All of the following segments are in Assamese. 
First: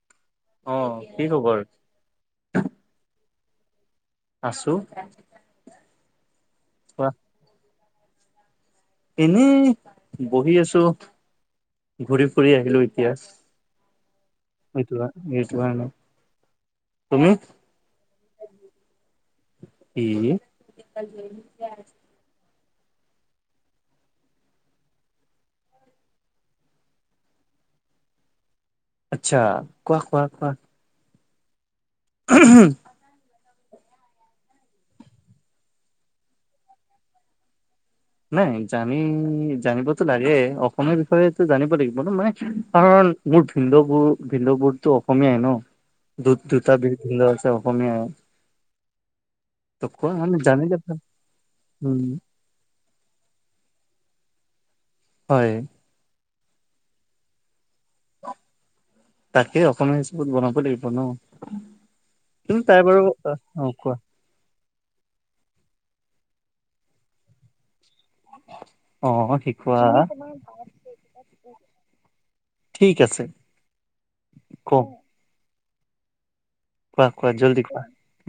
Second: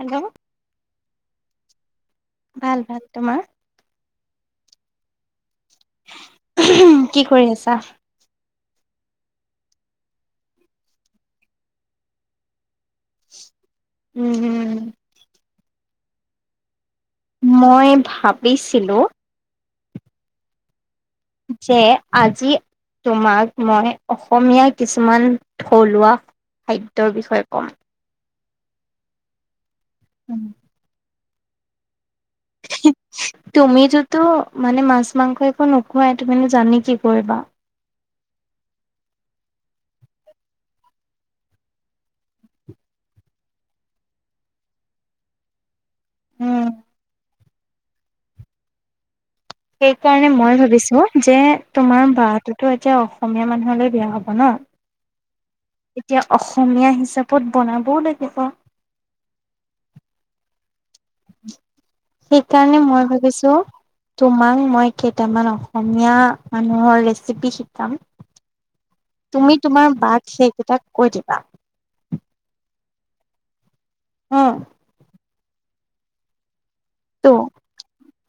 হেল্ল' অ', কি খবৰ? ভাল, ভাল তোমাৰ? আছো ওহম্ কোৱা কি কৰি আছা এনেই বহি আছো ঘূৰি ফুৰি আহিলো এতিয়া উম উম হম ভ ন [inaudible] মই ভাবিছিলো কি যে আজি তোমাক মই অসমীয়া কিছুমান থলুৱা খাদ্যৰ বিষয়ে কম আচ্ছা কোৱাহ কোৱাহ কোৱাহ হি তুমিটোতো মানে মাছ-মাংস একো নোখোৱাই, তুমিনো জানি কি কৰিবা। নাই জানি জানিবতো লাগে অসমীয়া বিষয়ে জানিব লাগিব মানে। মোৰ ভিণ্ডবোৰ - ভিণ্ডবোৰতো অসমীয়াই ন। উম। দুট-দুটা [unintelligible] আছে, অসমীয়াই আৰু। সেই কাৰণে মই ভাল ভাবিছো যে উম তোমাৰ বাতোটো এতিয়া অসমীয়া মানুহলৈ বেয়া হ'ব ন। হয়। এতিয়া অসমীয়া হিচাপত বনাবও লাগিব। তাকে অসমীয়া হিচাপত বনাব লাগিব। ন তুমি তাই সেইকাৰণে বাৰু মই ভাবিছো অ কোৱা তোমাক মই কেইটামান অসমীয়া মানুহৰ ৰেচিপি শিক কাম অ তুমি শিকোৱা তোমাৰ বাক সেইকেইটা কৈ দিবা। ঠিক আছে। অহ ', কম কোৱা - ত' কোৱা জল্দি কোৱা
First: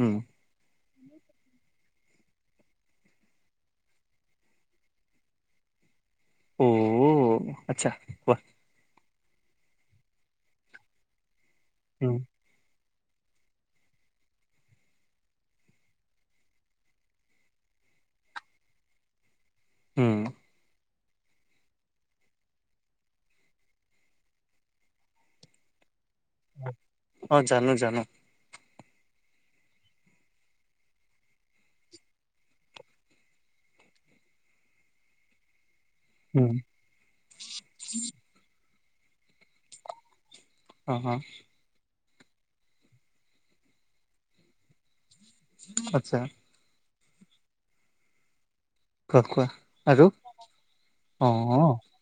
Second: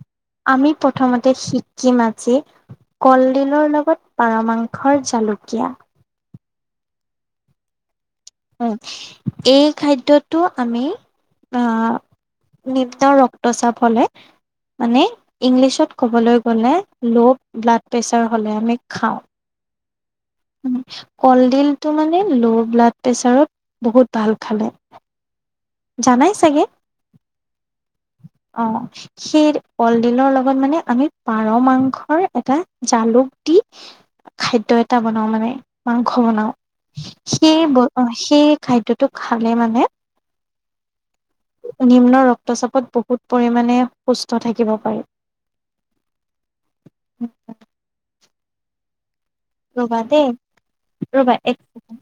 উম, আমি প্ৰথমতে সিকিম আজি কলডিলৰ লগত পাৰ মাংসৰ জালুকীয়া অহ, আচ্ছা। কোৱা উম, এই খাদ্যটো আমি আহ ওম, নিম্ন ৰক্তচাপ হলে মানে ইংলিছত ক'বলৈ গ'লে ল ব্লাড প্ৰেছাৰ হ'লে আমি খাও। উম, কলডিলটো মানে ল' ব্লাড প্ৰেছাৰত বহুত ভাল খালে। জানাই চাগে? অ, জানো - জানো। অ, সেই কলডিলৰ লগত মানে আমি পাৰ মাংসৰ এটা জালুক দি খাদ্য এটা বনাও মানে। মাংস বনাও উম সেই, বত-সেই খাদ্যটো খালে মানে অ - অ। নিম্ন ৰক্তচাপত বহুত পৰিমানে সুস্থ থাকিব পাৰি। আচ্ছা অ [inaudible] কোৱা কোৱা ৰ'বা আৰু দেই ৰবা এক অ' চেকেণ্ড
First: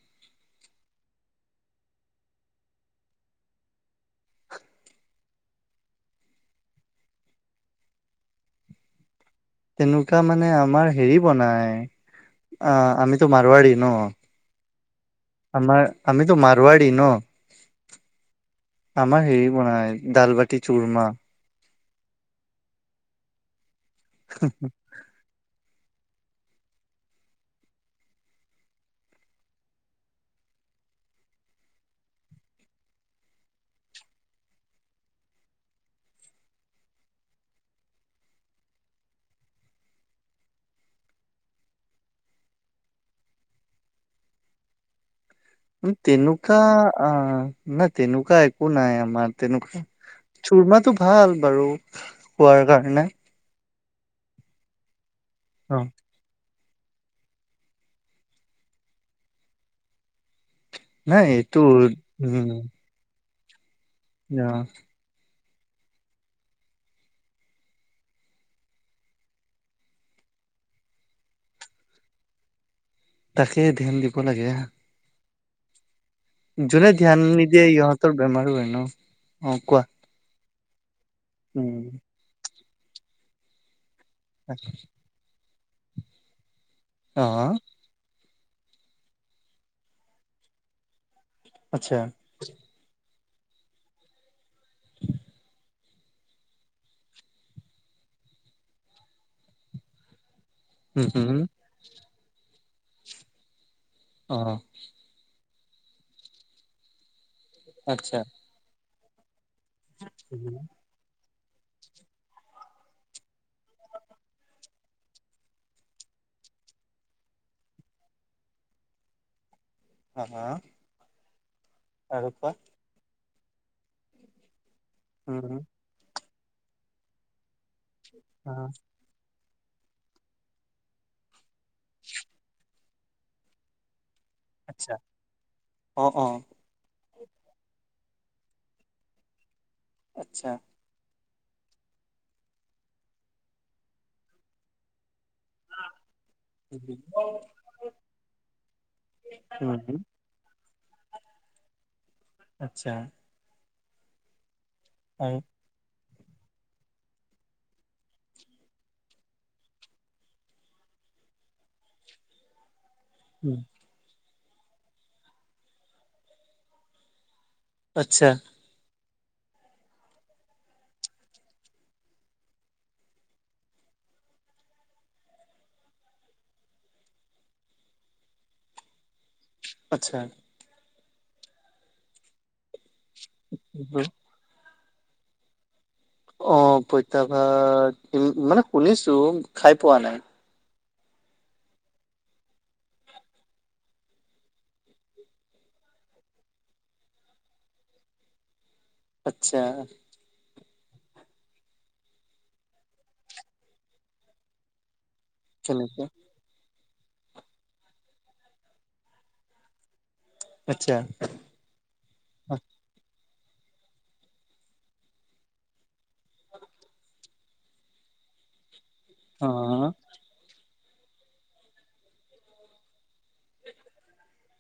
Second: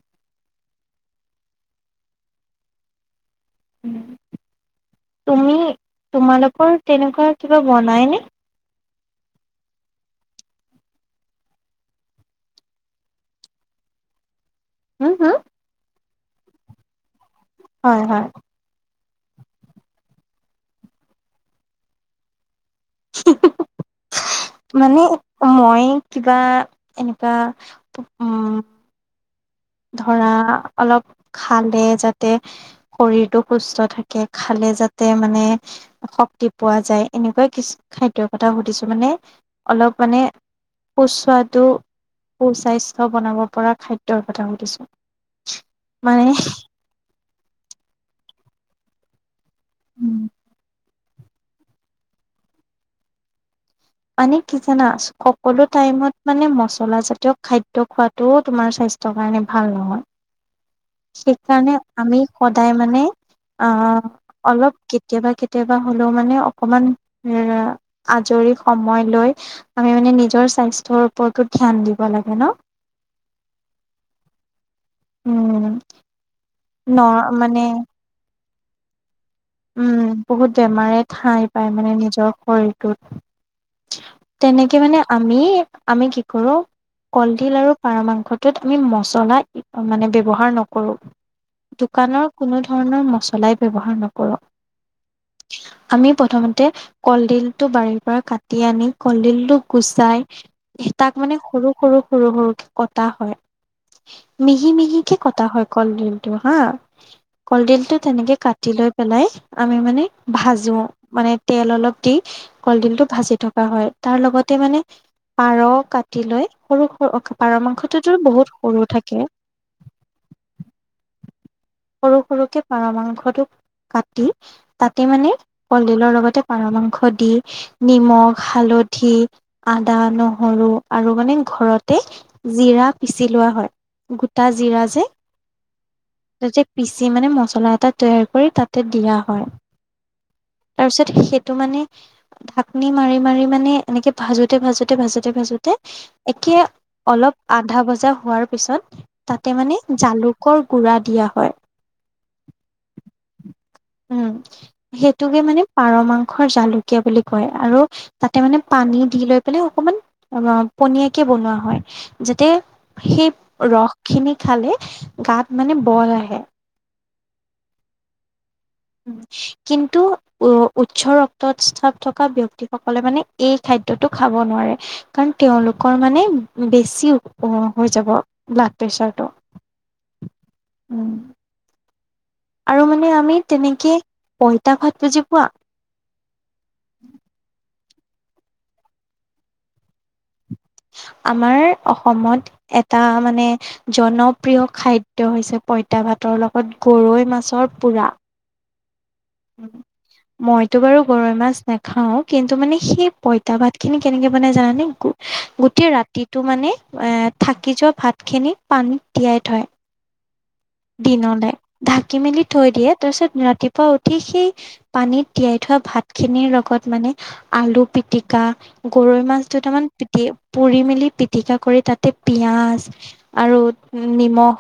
উম। তুমি তোমালোকৰ তেনেকুৱা কিবা বনাইনে। তেনেকুৱা মানে আমাৰ হেৰি বনাই অ, আমিতো মাৰুৱাৰী ন। হম হম আমাৰ আমিটো মাৰৱাৰি ন। হয়- হয়। আমাৰ হেৰি মান দালবাতি চুৰমা। [unintelligible] মানে মই কিবা এনেকুৱা উম'। ধৰা অলপ খালে যাতে শৰীৰটো সুস্থ থাকে খালে যাতে মানে শক্তি পোৱা যায়, এনেকুৱা কিছু খাদ্যৰ কথা সুধিছো মানে অলপ মানে সুস্বাদু, সুস্বাস্থ্য বনাব পৰা খাদ্যৰ কথা। [unintelligible] মানে তেনেকুৱা অ' নাই, তেনেকুৱা একো নাই আমাৰ তেনেকুৱা চুৰমাটো ভাল বাৰু খোৱাৰ কাৰণে মানে কি জানা সকলো অ' টাইমত মানে মচলা। জলাজাতীয় খাদ্য খোৱাতটোও তোমাৰ স্বাস্থ্যৰ কাৰণে ভাল নহয়। নাই এইটো সেইকাৰণে আমি উম সদায় মানে অ' অ' অলপ কেতিয়াবা কেতিয়াবা কেতিয়াবা হ'লেও মানে অকমান এ আজৰি সময় লৈ আমি মানে নিজৰ স্বাস্থ্যৰ ওপৰতো ধ্যান দিব লাগে ন'। তাকে ধ্যান দিব লাগে। উম'। যোনে ন ধ্যান মানে নিদিয়ে ইহঁতৰ বেমাৰো হয় ন'। অ কোৱা উম' বহুত বেমাৰে ঠাই পায় উম মানে নিজৰ শৰীৰটোত। তেনেকে মানে আমি, আমি কি কৰো অ কলডিল আৰু পাৰ মাংস য'ত আমি মচলা মানে ব্যৱহাৰ নকৰো। আচ্ছা দোকানৰ কোনো ধৰণৰ ম সলাই ব্যৱহাৰ নকৰ' আমি প্ৰথমতে কলডিলটো বাৰীৰ পৰা কাটি আনি কলডিলটো গুচাই উম তাক মানে হম সৰু-সৰু-সৰু সৰুকে কটা হয়। অ মিহি মিহিকে কথা হয় কলদিলটো হা কলডিলটো আচ্ছা তেনেকে কাটি লৈ পেলাই আমি মানে ভাজো মানে। তেল অলপ দি কলডিলটো ভাজি থকা হয় তাৰ লগতে মানে পাৰ কাটি লৈ সৰু-সৰু পাৰ মাংসটো তো বহুত সৰু থাকে। হা-হা। সৰু-সৰুকে পাৰ মাংসটো কাটি তাতে মানে উম কলডিলৰ লগতে পাৰ মাংস দি নিমখ, অ হালধি, আদা, নহৰু আৰু মানে ঘৰতে জিৰা পিচি লোৱা হয়। গোটা জিৰা আচ্ছা যে অ অ তাতে পিচি মানে মছলা এটা তৈয়াৰ কৰি তাত দিয়া হয়। আচ্ছা তাৰ পিছত সেইটো মানে ঢাকনি মাৰি, মাৰি মানে এনেকে ভাজোতে-ভাজোতে-ভাজোতে। ভাজোতে ভাজোতে একে অলপ আধা ভজা হোৱাৰ পিছত তাতে মানে উম জালুকৰ গুড়া দিয়া হয়। [inaudible] আচ্ছা। উম' আৰু সেইটোকে মানে পাৰমা জালুকীয়া বুলি কয় আৰু তাতে মানে পানী দি লৈ পেলাই অকমান অ' পনিয়াকে বনোৱা হয় যাতে সেই উম ৰস খিনি খালে গাত মানে বল আহে। আচ্ছা। কিন্তু উ উচ্চ ৰক্তত চাপ থকা ব্যক্তিসকলে মানে এই খাদ্য খাব নোৱাৰে কাৰণ তেওঁলোকৰ মানে বেছি হৈ যাব ব্লাড প্ৰে চাৰটো। আচ্ছা। উম। আৰু মানে আমি তেনেকে পইতা ভাত বুজি পোৱা? অ পইতা ভাত মানে শুনিছো, খাই পোৱা নাই। আমাৰ অসমত এটা মানে জনপ্ৰিয় খাদ্য হৈছে পইতা পইতা ভাতৰ লগত গৰৈ মাছৰ পোৰা। আত্চ্ছা। মইতো বাৰু গৰৈ মাছ নাখাওঁ কিন্তু মানে সেই পইতা ভাত খিনি কেনেকে বনাই জানানে? গোটেই কেনেকে ৰাতিটো মানে এ থাকি যোৱা ভাতখিনি পানীত তিয়াই থয়। আচ্ছা দিনলে ঢাকি মেলি থৈ দিয়ে তাছত ৰাতিপুৱা উঠি সেই পানীত তিয়াই থোৱা ভাতখিনিৰ লগত মানে আলু পিটিকা গৰৈ মাছ অ দুটামান পিটি পুৰি মেলি পিটিকা কৰি তাতে পিঁয়াজ আৰু নিমখ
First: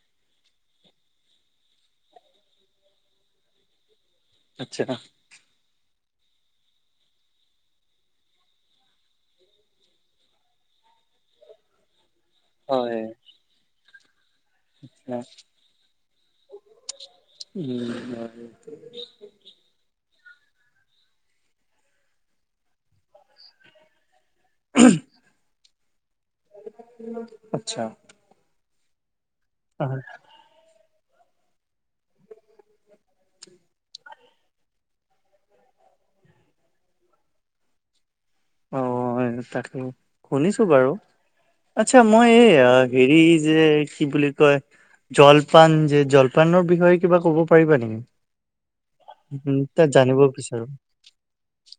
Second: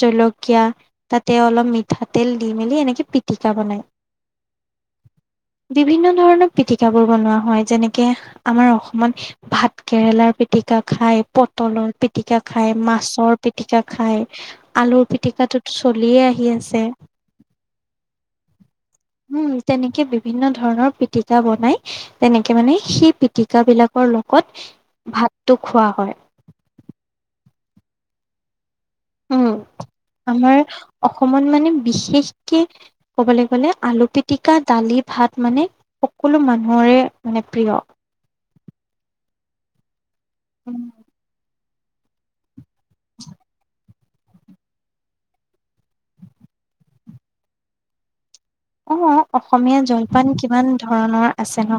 জলকীয়া তাতে অলপ মিঠাতেল দি মেলি এনেকে পিটিকা বনাই। আত্চ্ছা। বিভিন্ন ধৰণৰ পিটিকাবোৰ বনোৱা হয় যেনেকে আমাৰ অসমত ভাত কেৰেলাৰ পিটিকা খায়, পটলৰ পিটিকা খায়, হয় মাছৰ পিটিকা খায়, আলুৰ পিটিকাটো চলিয়ে আহি আছে। উম হয়। উম, তেনেকে বিভিন্ন ধৰণৰ পিতিকা বনাই তেনেকে মানে সেই পিটিকা বিলাকৰ লগ গত ভাতটো খোৱা হয়। আচ্ছা। উম অ আমাৰ অসমত মানে বিশেষকে ক'বলে গ'লে আলু পিতিকা দালি ভাত মানে, সকলো মানুহৰে মানে প্ৰিয়। অ তাকে শুনিছো উম, বাৰু আচ্ছা মই এই হেৰি যে কি বুলি কয় জলপান যে জলপানৰ বিষয়ে কিবা কব পাৰিবা নেকি। অ উম, অসমীয়া তাত জানিব জলপান বিচাৰো কিমান ধৰণৰ আছে ন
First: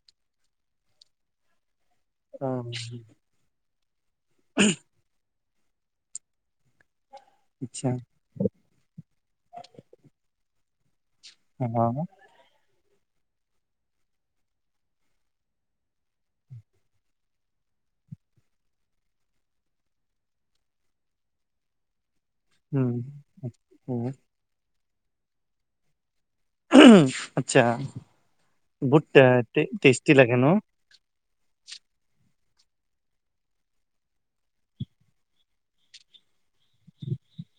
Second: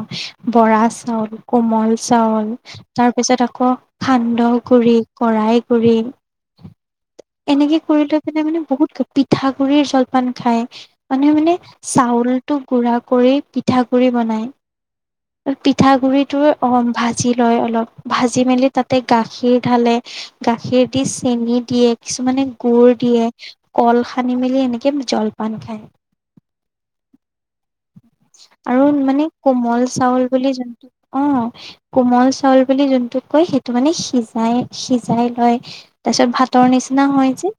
বৰা, চাউল, কোমল চাউল অ', তাৰ পিছত আকৌ সান্দহ গুৰি কৰাই গুৰি এনেকে আচ্ছা কৰি লৈ পিনে মানে বহুত পিঠা গুৰিৰ জলপান খায়। মানুহে মানে অ', চাউলটো গুড়া কৰি পিঠাগুৰি বনাই। পিঠাগুৰিটো অ ভাজি লয় অলপ, ভাজি মেলি তাতে গাখীৰ ঢালে, গাখীৰ দি চেনি দিয়ে। কিছুমানে উম। গুডুৰ দিয়ে কল উম সানি মেলি এনেকে জলপান খায়। আচ্ছা আৰু বহুত মানে টে কোমল টেষ্টি চাউল লাগে ন বুলি যোনটো অ কোমল চাউল বুলি যোনটোক কয় সেইটো মানে সিজাই সিজাই লয় তাৰপিছত ভাতৰ নিচিন নহয় যে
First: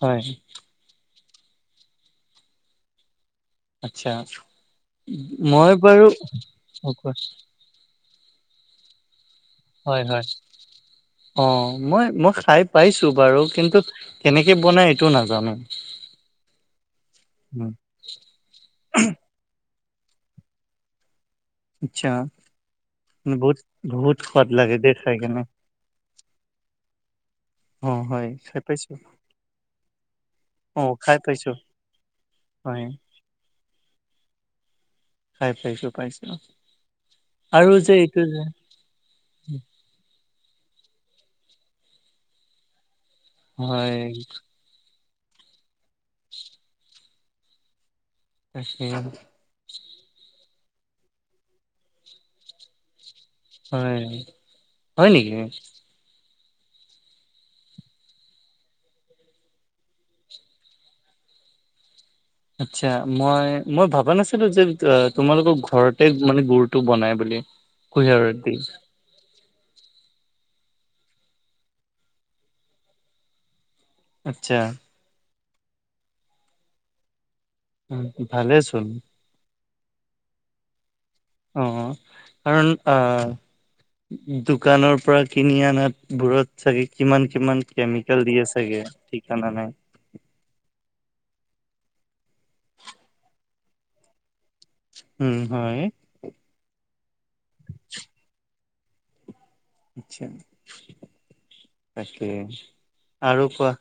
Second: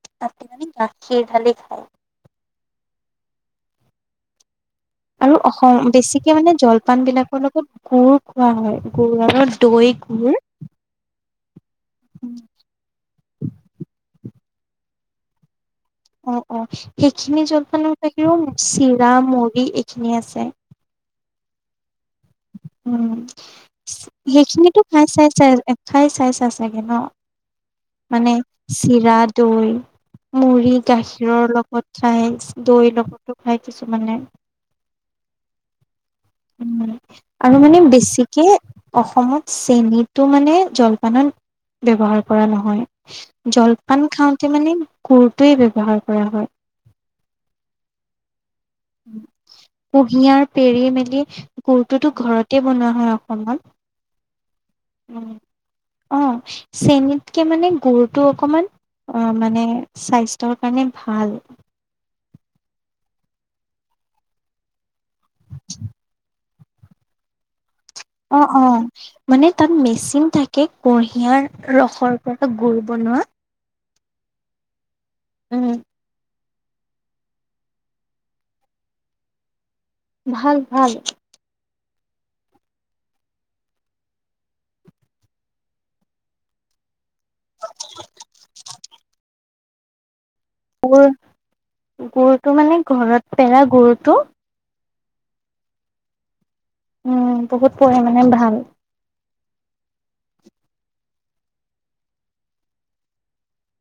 হয় মানি গাখীৰ ঢালি খায়। আচ্ছা আৰু মই অসম বাৰু বেছিকে মানে অ জলপান কোৱা। বিলাকৰ লগত গুুৰ খোৱা হয় গুৰ আৰু। দৈ হয় হয় গুৰ অ মই মই খাই পাইছো বাৰু কিন্তু কেনেক কে বনাই এইটো নাজানো। অ অ সেইখিনি উম জলপানৰ বাহিৰেও চিৰা মুৰি খিনি আছে। আচ্ছা উম বহুত বহুত সোৱাদ লাগে সেইখিনিতো দেই খাই চাই কেনে। চাই খাই চাই চাই চাগে ন। অ হয় মানে খাই পাইছো চিৰা দৈ, মুড়ি অ খাই পাইছো গাখীৰৰ লগত খাই হয় দৈৰ লগতো খাই কিছুমানে। খাই পাইছোঁ পাইছোঁ উ আৰু মানে যে বেছিকে অসমত চেনীটো মানে, জলপানত ব্যৱহাৰ কৰা নহয় হয় জলপান খাওঁতে মানে। গুৰটোৱে ব্যৱহাৰ কৰা হয়। [inaudible] কুঁহিয়াৰ পেৰি মেলি গুৰটোতো ঘৰতে বনোৱা হয় হয় হয় অ নেকি অ চেনিতকে মানে গুৰটো অকমান আহ মানে স্বাস্থ্যৰ কাৰণে ভাল আচ্ছা মই মই ভাবা নাছিলো যে তোমালোকৰ ঘৰতে গুৰ মানে গুৰ টো বনাই বুলি কুহিয়াৰত অ দি অ মানে তাত মেচিন থাকে কুঁহিয়াৰ ৰসৰ পৰা গুুৰ বনোৱা আতচ্ছা উম উম ভালে চোন ভাল ভাল অ কাৰণ আ দোকানৰ পৰা কিনি আনাত বোৰত চাগে কিমান কিমান কেমিকেল দিয়ে চাগে। ঠিকানা নাই গুৰ গুৰুটো মানে ঘৰত পেৰা গুৰটো উম হয়। উম বহুত পঢ়ে মানে ভাল আচ্ছা তাকে আৰু কোৱা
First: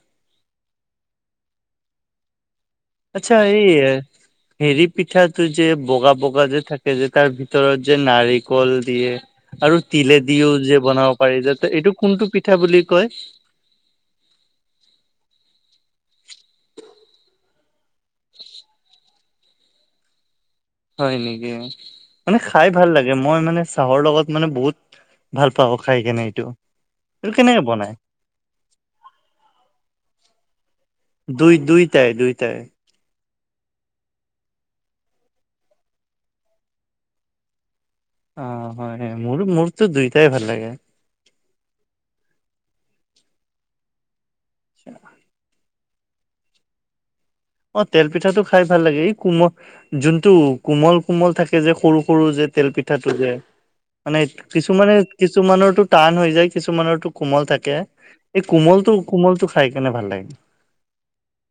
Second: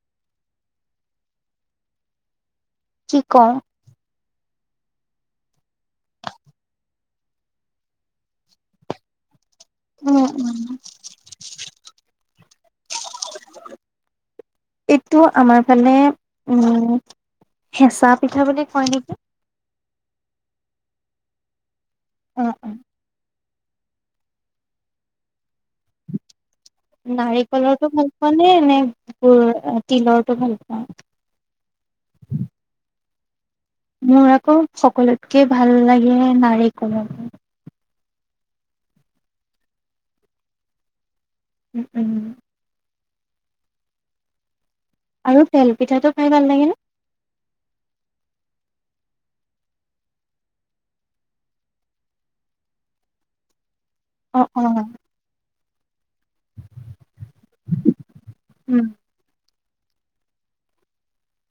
কি আচ্ছা কওঁ এই হেৰি পিঠাটো যে বগা বগা যে থাকে যে তাৰ ভিতৰত যে নাৰিকল দিয়ে। আৰু উম, তিলে দিওঁ উম। যে বনাব পাৰি যাতে এইটো কোনটো পিঠা বুলি কয়। এইটো আমাৰ পানে উম হেঁচা পিঠা বুলি কয় নিকি হয় নেকি মানে অ অ খাই ভাল লাগে মই মানে চাহৰ লগত মানে বহুত ভাল পাও খাই কেনে এইটো এইটো কেনেকে নাৰিকলৰটো বনাই ভাল পোৱা নে নে তিলৰটো ভাল পোৱা দুই দুইটাই-দুইটাই। মোৰ আকৌ সকলোতকে ভাল লাগে নাৰিকলৰ অ হয় মোৰ মোৰতো দুইটাই ভাল লাগে উম, উম, আৰু তেলপিঠাটো খাই ভাল লাগেনে অ', তেল পিঠাটো খাই ভাল লাগে এই কোমল, যোনটো কোমল-কোমল থাকে যে সৰু-সৰু যে। তেল পিঠাটো যে মানে অ অ কিছুমানে কিছুমানৰ টান হৈ যায় কিছুমানৰটো কোমল থাকে, এই উম কোমলটো-কোমলটো খাই কিনে ভাল লাগে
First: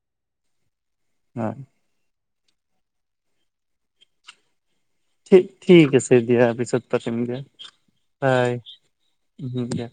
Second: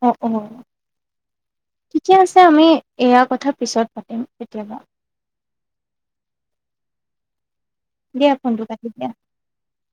[unintelligible] অ ঠিকে আছে আমি এয়া কথ কথা পিছত পাতিম কেতিয়াবা ঠিক ঠিক আছে দিয়া পিছত পাতিম দিয়া দিয়া হয় ফোনটো কাটি দিয়া হু দিয়া